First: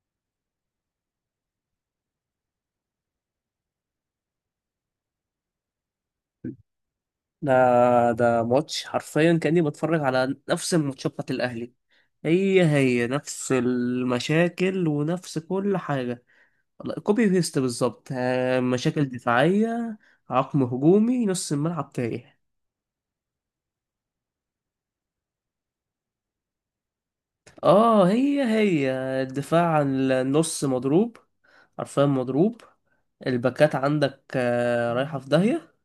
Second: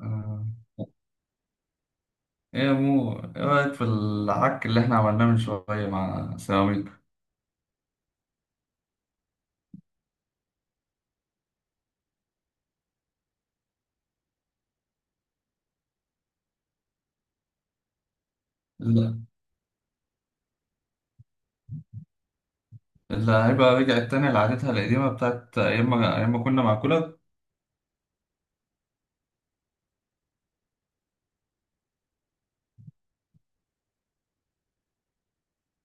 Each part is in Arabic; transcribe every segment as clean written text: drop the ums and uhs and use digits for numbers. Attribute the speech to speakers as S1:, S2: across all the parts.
S1: آه. ايه يا مو، ايه رأيك في العك اللي احنا عملناه من شوية مع سيراميكا؟
S2: ده ده ماتش حرفيا كأني بتفرج على نفس الماتشات بتاعت الأهلي. هي هي نفس المشاكل ونفس كل حاجة. كوبي بيست بالظبط، مشاكل
S1: الل-
S2: دفاعية، عقم هجومي، نص الملعب تايه.
S1: اللعيبة رجعت تاني لعادتها القديمة بتاعت أيام ما كنا مع كولر.
S2: اه هي هي. الدفاع عن النص مضروب، حرفيا مضروب. الباكات عندك، رايحة في داهية.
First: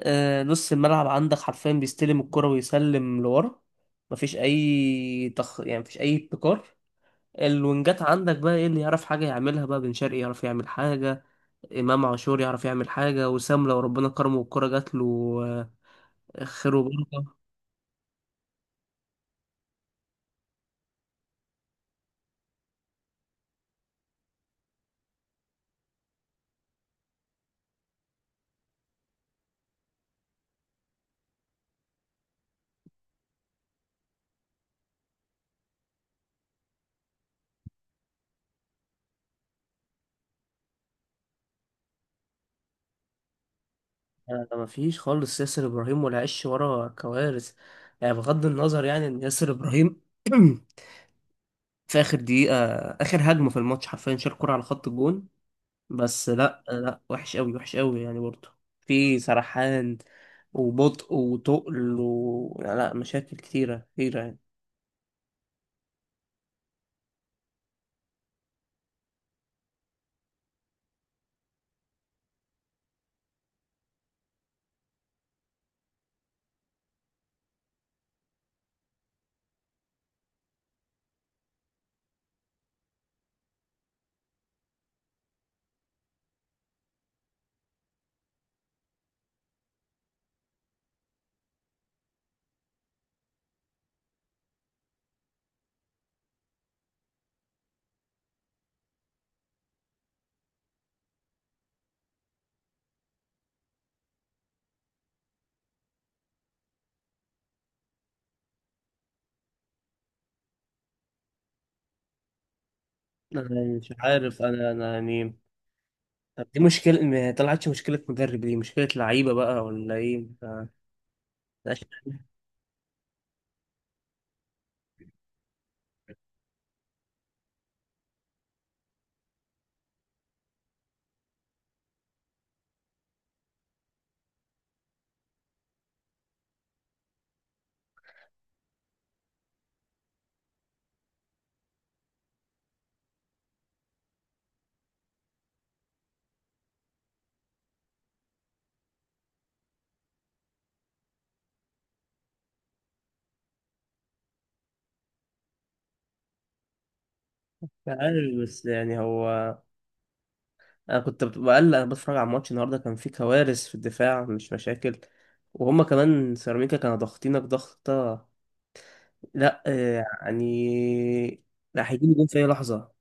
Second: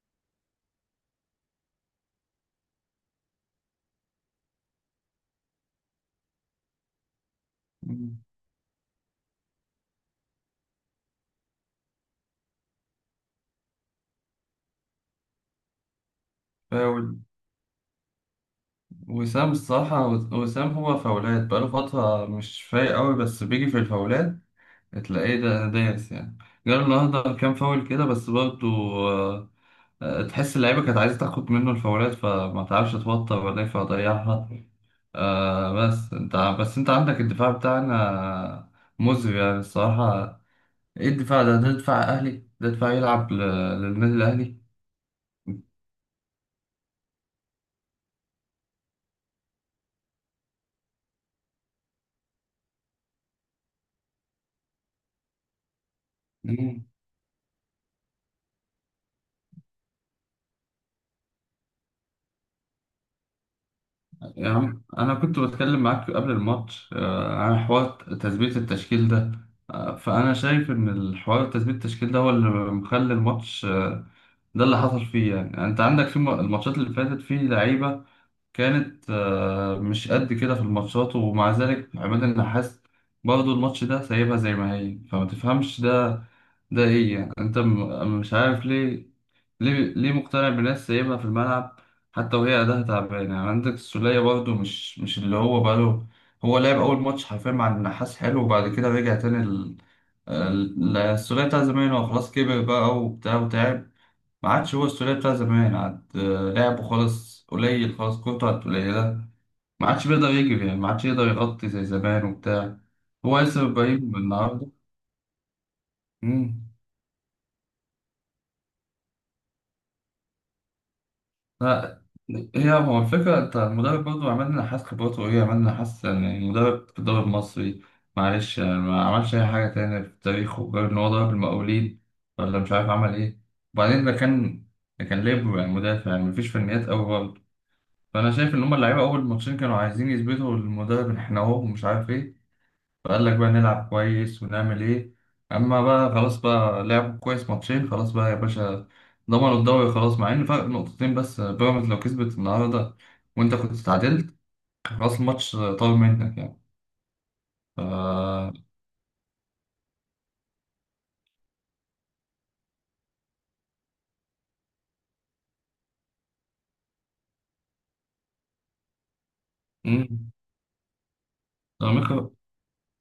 S2: نص الملعب عندك حرفيا بيستلم الكرة ويسلم لورا. مفيش أي يعني مفيش أي ابتكار. الوينجات
S1: مم.
S2: عندك بقى ايه اللي يعرف حاجة يعملها؟ بقى بن شرقي يعرف يعمل حاجة، إمام عاشور يعرف يعمل حاجة، وسام لو ربنا كرمه والكرة جات له، خير
S1: فاول.
S2: وبركة.
S1: وسام الصراحة، وسام هو فاولات بقاله فترة مش فايق أوي، بس بيجي في الفاولات تلاقيه ده دايس يعني. جاله النهاردة كام فاول كده، بس برضه آه، تحس اللعيبة كانت عايزة تاخد منه الفاولات، فما تعرفش توتر ولا إيه فضيعها. آه، بس انت عندك الدفاع بتاعنا مزري يعني الصراحة. ايه الدفاع ده؟ ده دفاع اهلي؟ ده دفاع يلعب للنادي الاهلي؟
S2: مفيش خالص. ياسر إبراهيم ولا عش ورا كوارث، يعني بغض النظر يعني إن ياسر إبراهيم في آخر دقيقة، آخر هجمة في الماتش حرفيا شال كرة على خط الجون. بس لا
S1: مم.
S2: لا، وحش قوي وحش قوي يعني برضه. في سرحان وبطء وتقل و... لا، مشاكل كتيرة كتيرة يعني.
S1: يا عم، انا كنت بتكلم معاك قبل الماتش آه، عن حوار تثبيت التشكيل ده. آه، فانا شايف ان الحوار تثبيت التشكيل ده هو اللي مخلي الماتش آه، ده اللي حصل فيه. يعني انت عندك في الماتشات اللي فاتت في لعيبة كانت آه، مش قد كده في الماتشات، ومع ذلك عماد النحاس برضه الماتش ده سايبها زي ما هي. فما تفهمش ده، ده ايه يعني؟ انت مش عارف ليه، ليه مقتنع بناس سايبها في الملعب حتى وهي اداها تعبان. يعني عندك السولية برضه مش اللي هو بقاله، هو لعب اول ماتش حرفيا مع النحاس حلو، وبعد كده رجع تاني السولية بتاع زمان. هو خلاص كبر بقى وبتاع وتعب، ما عادش هو السولية بتاع زمان. عاد آه، لعبه خلاص قليل، خلاص كورته عاد قليلة، ما عادش بيقدر يجري يعني، ما عادش يقدر يغطي زي زمان وبتاع. هو لسه
S2: أنا مش
S1: ابراهيم
S2: عارف،
S1: النهارده.
S2: انا يعني. طب دي
S1: مم.
S2: مشكلة؟ ما طلعتش مشكلة مدرب، دي مشكلة لعيبة بقى ولا ايه؟ مش
S1: لا، هي هو الفكرة انت المدرب برضه عمل لنا حاسس خبراته ايه، عمل لنا حاسس يعني المدرب في الدوري المصري معلش يعني، ما عملش أي حاجة تانية في تاريخه غير إن هو ضرب المقاولين، ولا مش عارف عمل ايه. وبعدين ده كان ليبرو يعني، مدافع يعني، مفيش فنيات أوي برضه. فأنا شايف إن هما اللعيبة أول ماتشين كانوا عايزين يثبتوا للمدرب إن إحنا أهو ومش عارف ايه، فقال لك بقى نلعب كويس ونعمل ايه. اما بقى خلاص، بقى لعبوا كويس ماتشين، خلاص بقى يا باشا، ضمنوا الدوري خلاص، مع ان فرق نقطتين بس، بيراميدز لو كسبت النهارده وانت كنت اتعادلت، خلاص الماتش طار منك يعني.
S2: عارف،
S1: ف
S2: بس يعني هو، انا كنت بقلق. انا بتفرج على الماتش النهارده، كان في كوارث في الدفاع، مش مشاكل. وهما كمان سيراميكا كانوا ضاغطينك ضغطة، لا
S1: مم.
S2: يعني، لا هيجيب جون
S1: سيراميكا،
S2: في اي لحظة.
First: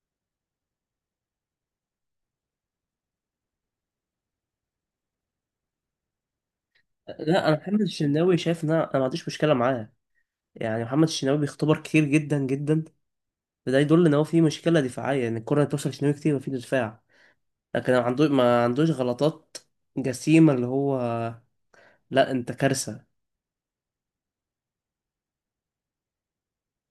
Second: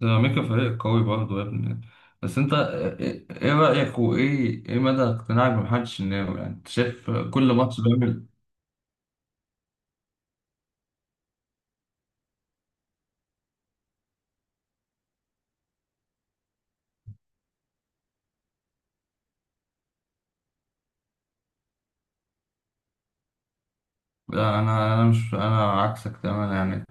S1: سيراميكا فريق قوي برضه يا ابني. بس انت ايه، إيه رأيك وايه ايه مدى اقتناعك بمحمد الشناوي يعني؟ انت شايف
S2: لا،
S1: كل
S2: انا
S1: ماتش
S2: محمد
S1: بيعمل.
S2: الشناوي شايف ان انا ما عنديش مشكلة معاه. يعني محمد الشناوي بيختبر كتير جدا جدا، فده يدل ان هو في مشكله دفاعيه، ان الكره اللي بتوصل لشناوي كتير مفيش دفاع. لكن ما عندوش غلطات جسيمة، اللي هو، لا انت كارثة.
S1: لا، انا مش انا عكسك تماما يعني،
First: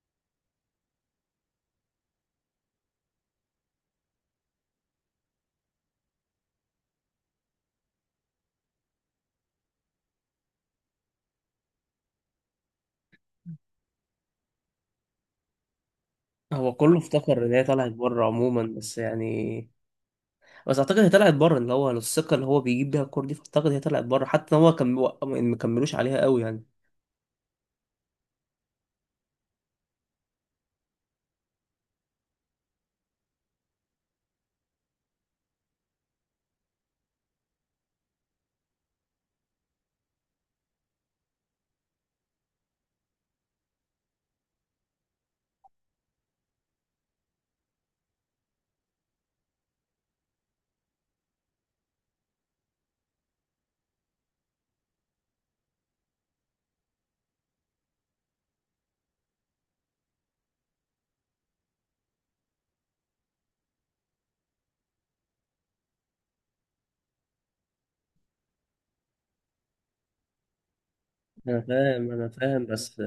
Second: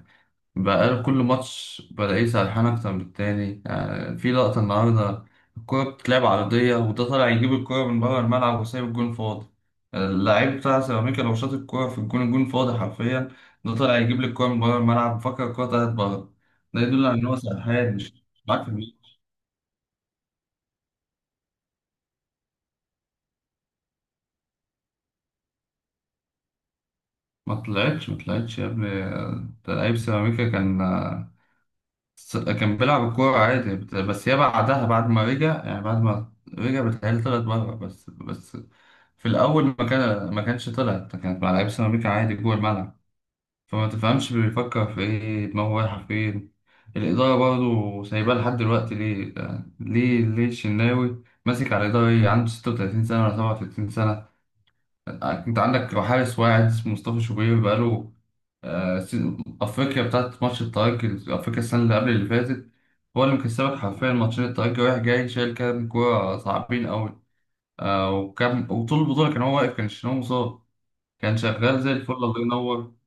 S1: بقى كل ماتش بلاقيه سرحان أكتر من التاني. يعني في لقطة النهاردة الكورة بتتلعب عرضية، وده طالع يجيب الكورة من بره الملعب وسايب الجون فاضي. اللاعب بتاع سيراميكا لو شاط الكورة في الجون، الجون فاضي حرفيا. ده طالع يجيب لي الكورة من بره الملعب، فكر الكورة طلعت بره.
S2: هو
S1: ده
S2: كله
S1: يدل على إن هو
S2: افتكر ان هي طلعت
S1: سرحان مش
S2: بره
S1: مش معاك
S2: عموما،
S1: في المية.
S2: بس يعني بس اعتقد هي طلعت بره، اللي هو الثقة اللي هو بيجيب بيها الكور دي، فاعتقد هي طلعت بره، حتى ان هو كان ما كملوش عليها قوي يعني.
S1: ما طلعتش يا ابني. ده لعيب سيراميكا كان كان بيلعب الكورة عادي بس يا بعدها، بعد ما رجع يعني، بعد ما رجع بتهيألي طلعت بره بس. في الأول ما كانش طلعت، كانت مع لعيبة سيراميكا عادي جوه الملعب، فما تفهمش بيفكر في إيه، دماغه رايحة فين. الإدارة برضه سايباه لحد دلوقتي ليه يعني؟ ليه الشناوي ماسك على الإدارة؟ إيه، عنده 36 سنة ولا 37 سنة؟ آه، أنت عندك حارس واحد اسمه مصطفى شوبير بقاله آه، أفريقيا بتاعت ماتش الترجي، أفريقيا السنة اللي قبل اللي فاتت هو اللي مكسبك حرفيا ماتشين، الترجي رايح جاي شايل كام كورة صعبين أوي. آه، وكان وطول البطولة كان هو واقف، كان الشناوي مصاب، كان
S2: انا
S1: شغال زي
S2: فاهم
S1: الفل،
S2: انا
S1: الله
S2: فاهم،
S1: ينور.
S2: بس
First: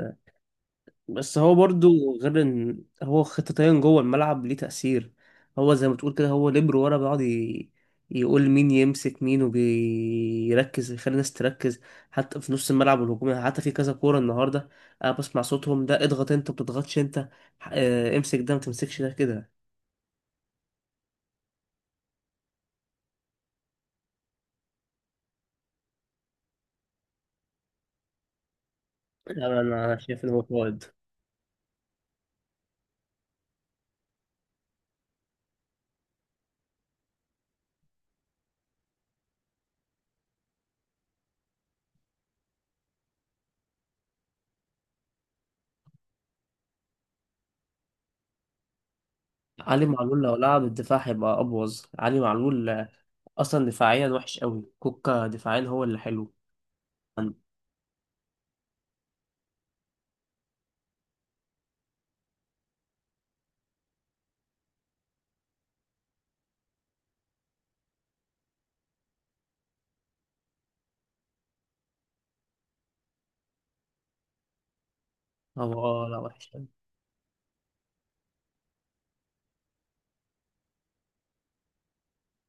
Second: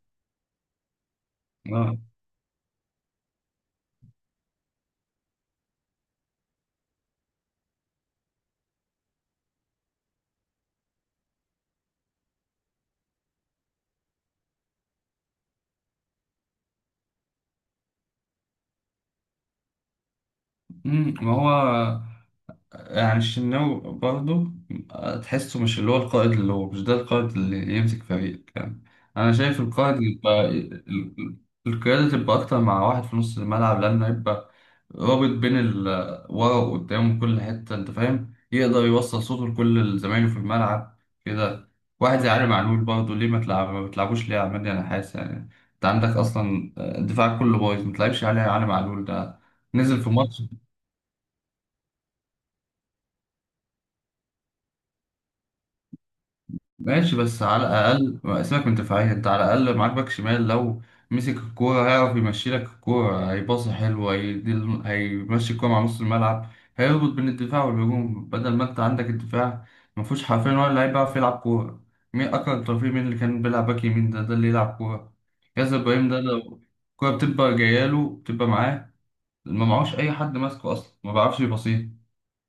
S2: بس هو
S1: آه.
S2: برضو غير ان هو خطتين جوه الملعب ليه تأثير. هو زي ما تقول كده، هو ليبرو ورا، بيقعد يقول مين يمسك مين، وبيركز يخلي الناس تركز، حتى في نص الملعب والهجوم يعني. حتى في كذا كورة النهاردة انا بسمع صوتهم، ده اضغط انت، ما بتضغطش انت، امسك ده، ما تمسكش ده، كده.
S1: مم، ما هو يعني الشناوي برضه آه، تحسه مش اللي هو القائد، اللي هو مش ده القائد اللي يمسك فريق يعني. أنا
S2: لا،
S1: شايف
S2: انا
S1: القائد
S2: شايف ان هو
S1: يبقى
S2: فوائد.
S1: القيادة تبقى أكتر مع واحد في نص الملعب، لأنه يبقى رابط بين ورا وقدام وكل حتة أنت فاهم، يقدر يوصل صوته لكل زمايله في الملعب كده. واحد زي علي معلول برضه، ليه ما تلعب، ما بتلعبوش ليه يا عماد؟ أنا حاسس يعني أنت عندك أصلا الدفاع كله بايظ، ما تلعبش علي معلول ده؟
S2: علي
S1: نزل في
S2: معلول لو
S1: ماتش
S2: لعب الدفاع هيبقى ابوظ علي معلول، اصلا دفاعيا وحش قوي، كوكا دفاعيا هو اللي حلو.
S1: ماشي، بس على الأقل ما سيبك من دفاعية، أنت على الأقل معاك باك شمال لو مسك الكورة هيعرف يمشي لك الكورة، هيباص حلو، هيدي هيمشي الكورة مع نص الملعب، هيربط بين الدفاع والهجوم، بدل ما أنت عندك الدفاع ما فيهوش حرفيا ولا لعيب بيعرف يلعب كورة. مين أكرم توفيق؟ مين اللي كان بيلعب باك يمين ده ده اللي يلعب كورة؟ ياسر
S2: هو اه
S1: إبراهيم
S2: لا
S1: ده
S2: وحش.
S1: لو الكورة بتبقى جاية له بتبقى معاه، ما معهوش أي حد ماسكه أصلا ما بيعرفش يباصيها.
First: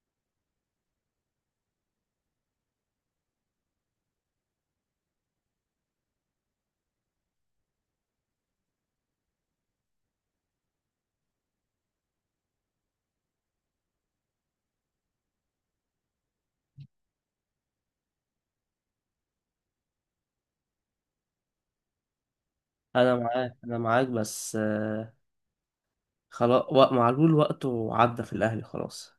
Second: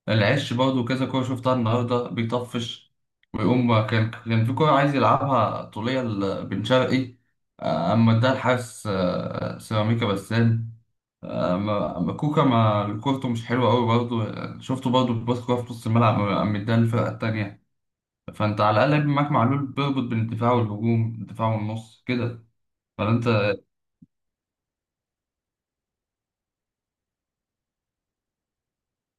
S1: العش برضه كذا كورة شفتها النهاردة بيطفش، ويقوم كان في كورة عايز يلعبها طولية لبن شرقي آه، أما اداها الحارس آه، سيراميكا بسام. آه، أما كوكا ما كورته مش حلوة أوي برضه، آه، شفته برضه بيباص كورة في نص الملعب، أما اداها للفرقة التانية. فأنت على الأقل بيبقى معاك معلول، بيربط بين الدفاع والهجوم، الدفاع والنص كده.
S2: انا
S1: فأنت
S2: معاك انا معاك، بس خلاص، معلول وقته عدى في الاهلي خلاص.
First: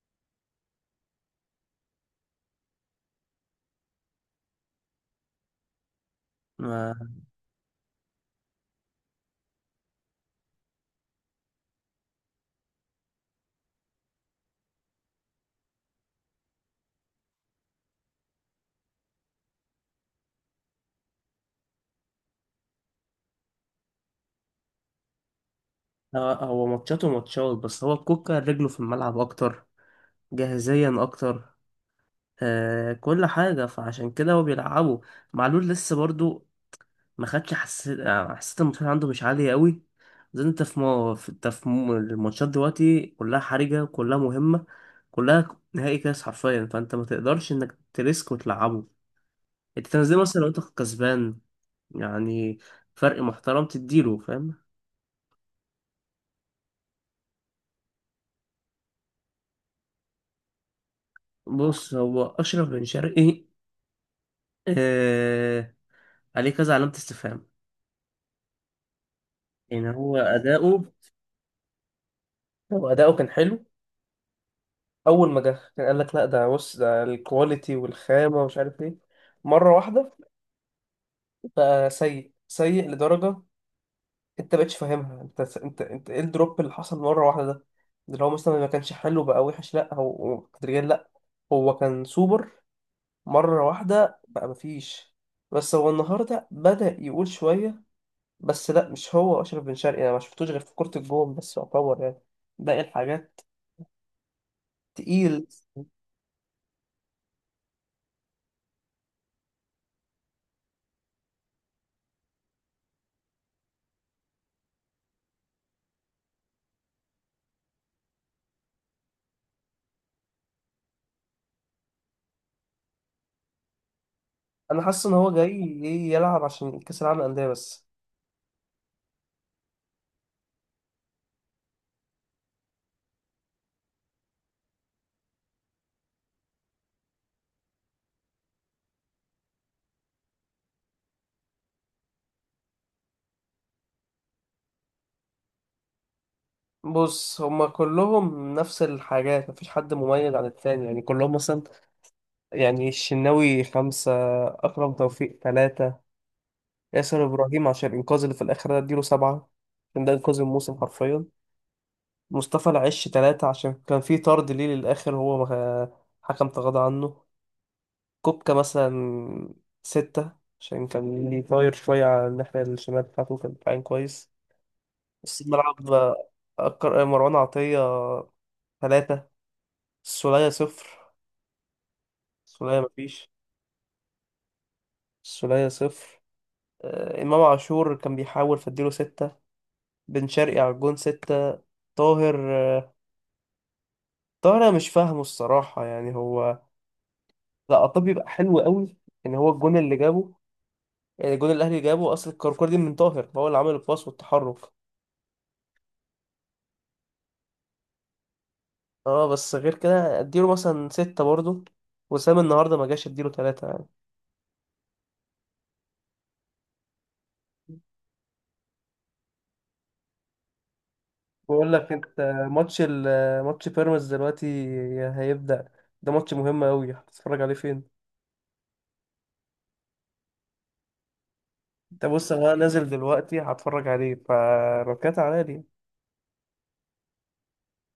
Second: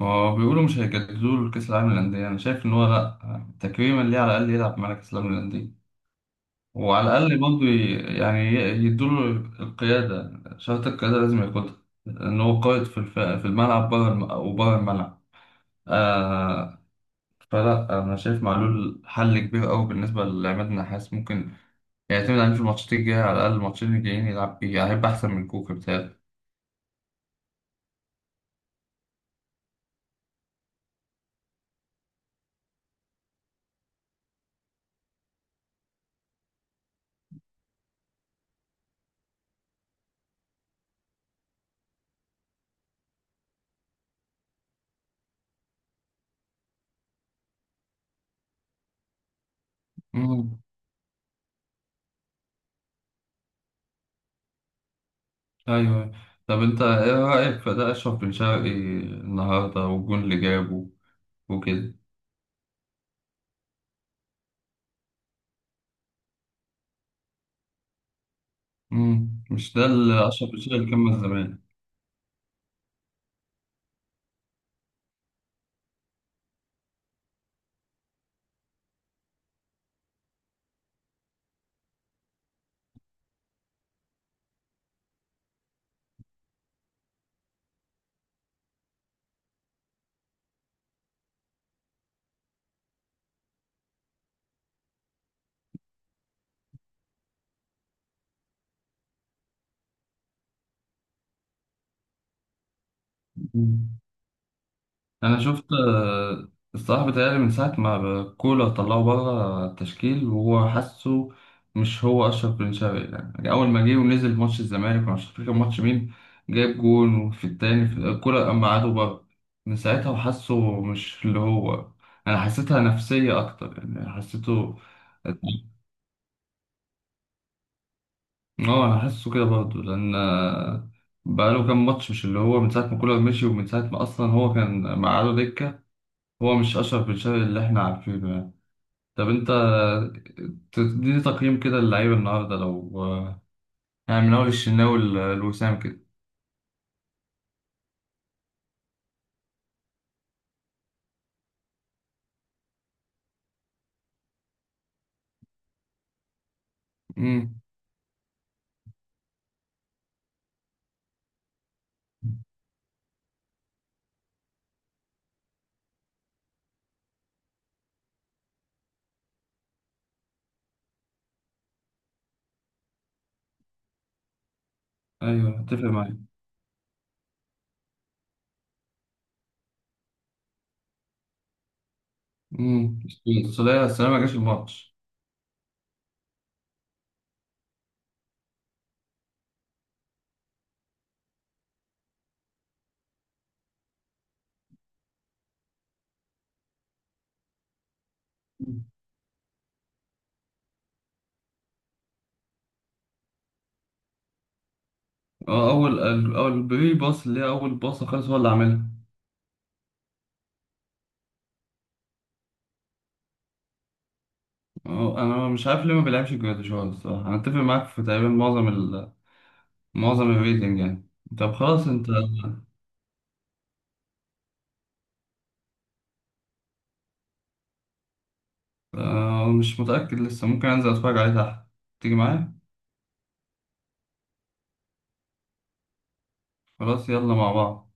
S1: ما هو بيقولوا مش هيجددوا له كأس العالم للأندية، أنا شايف إن هو لأ. آه، تكريما ليه على الأقل يلعب مع كأس العالم للأندية، وعلى
S2: ما
S1: الأقل برضه يعني يدوله القيادة. شرط القيادة لازم ياخدها، إن هو قائد في الملعب بره الملعب آه. فلا، أنا شايف معلول حل كبير أوي بالنسبة لعماد النحاس، ممكن يعتمد عليه في الماتشات الجاية، على الأقل الماتشين الجايين يلعب بيه يعني، هيبقى أحسن من كوكا بتاعي.
S2: هو هو ماتشاته ماتشات، بس هو كوكا رجله في الملعب اكتر، جاهزيا اكتر، كل حاجه، فعشان كده هو بيلعبه. معلول لسه برضو ما خدش، حسيت، حسيت المستوى عنده مش عالي قوي. زي انت في ما في انت في الماتشات دلوقتي كلها حرجه، كلها مهمه، كلها نهائي كاس حرفيا، فانت ما تقدرش انك تريسك وتلعبه. انت تنزله مثلا لو
S1: أمم،
S2: انت كسبان، يعني فرق محترم تديله، فاهم.
S1: أيوه. طب أنت إيه رأيك في ده أشرف بن شرقي النهاردة والجون اللي جابه
S2: بص
S1: وكده؟
S2: هو أشرف بن شرقي، آه عليه كذا علامة استفهام.
S1: أمم، مش ده
S2: يعني هو
S1: اللي أشرف بن
S2: أداؤه،
S1: شرقي كمل
S2: هو أداؤه كان حلو. أول ما جه كان قال لك لا ده بص ده الكواليتي والخامة ومش عارف إيه، مرة واحدة بقى سيء سيء لدرجة أنت مبقتش فاهمها. أنت إيه الدروب اللي حصل مرة واحدة ده؟ ده لو مثلا ما كانش حلو بقى وحش لا، هو هو تدريجيا لا، هو كان سوبر، مرة واحدة بقى مفيش. بس هو النهاردة بدأ يقول شوية، بس لا، مش هو أشرف بن شرقي. أنا ما شفتوش غير في كرة الجون بس، يعتبر يعني باقي الحاجات
S1: زمان. انا
S2: تقيل.
S1: شفت آه، الصراحه بيتهيألي من ساعه ما كولر طلعه بره التشكيل وهو حاسه مش هو اشرف بن شرقي. يعني اول ما جه ونزل في ماتش الزمالك ومش فاكر كان ماتش مين جايب جون، وفي التاني في كولر قام قعده بره، من ساعتها وحاسه مش اللي هو، انا حسيتها نفسيه اكتر يعني حسيته.
S2: أنا حاسس إن هو جاي إيه يلعب عشان كأس العالم للأندية بس.
S1: اه انا حاسه كده برضه لان آه، بقاله كام ماتش مش اللي هو من ساعه ما كولر مشي، ومن ساعه ما اصلا هو كان مقعده دكه، هو مش اشرف بن شرقي اللي احنا عارفينه. طب انت تديني تقييم كده للعيبة النهاردة لو، يعني من أول الشناوي لوسام كده؟
S2: بص هما كلهم نفس الحاجات، مفيش حد مميز عن التاني يعني، كلهم مثلا. يعني الشناوي 5، أكرم توفيق 3، ياسر
S1: امم،
S2: إبراهيم عشان الإنقاذ اللي في الآخر ده أديله 7، عشان ده إنقاذ الموسم حرفيا. مصطفى العش 3 عشان كان في طرد ليه للآخر، هو ما، حكم تغاضى عنه. كوبكا مثلا 6 عشان كان ليه طاير شوية على الناحية الشمال بتاعته، كان دفاعين كويس. نص
S1: أيوه أتفق
S2: الملعب،
S1: معاك.
S2: مروان عطية 3، السولية 0، السولية
S1: امم،
S2: مفيش،
S1: السولية، السولية ما جاش الماتش.
S2: السولية 0. إمام عاشور كان بيحاول فاديله 6، بن شرقي على الجون 6، طاهر، آه، طاهر أنا مش فاهمه الصراحة يعني هو، لا عطيه بيبقى حلو
S1: مم.
S2: قوي، ان هو الجون اللي جابه. يعني الجون اللي الاهلي جابه، اصل الكركور دي من طاهر، هو اللي عمل الباص والتحرك.
S1: هو أول أول البري باص، اللي هي أول باص خالص هو اللي عاملها.
S2: اه بس غير كده اديله مثلا 6 برضه. وسام النهارده ما جاش، اديله 3 يعني.
S1: هو أنا مش عارف ليه ما بيلعبش جراديشار الصراحة. أنا أتفق معاك في تقريبا معظم الريتنج يعني. طب
S2: بقول
S1: خلاص
S2: لك
S1: أنت
S2: انت، ماتش ماتش بيراميدز دلوقتي هيبدأ، ده ماتش مهم قوي، هتتفرج عليه فين؟
S1: آه، مش متأكد لسه، ممكن أنزل أتفرج عليه تحت.
S2: انت
S1: تيجي
S2: بص، انا
S1: معايا؟
S2: نازل دلوقتي هتفرج عليه، فركات عليا دي.
S1: خلاص يلا مع بعض.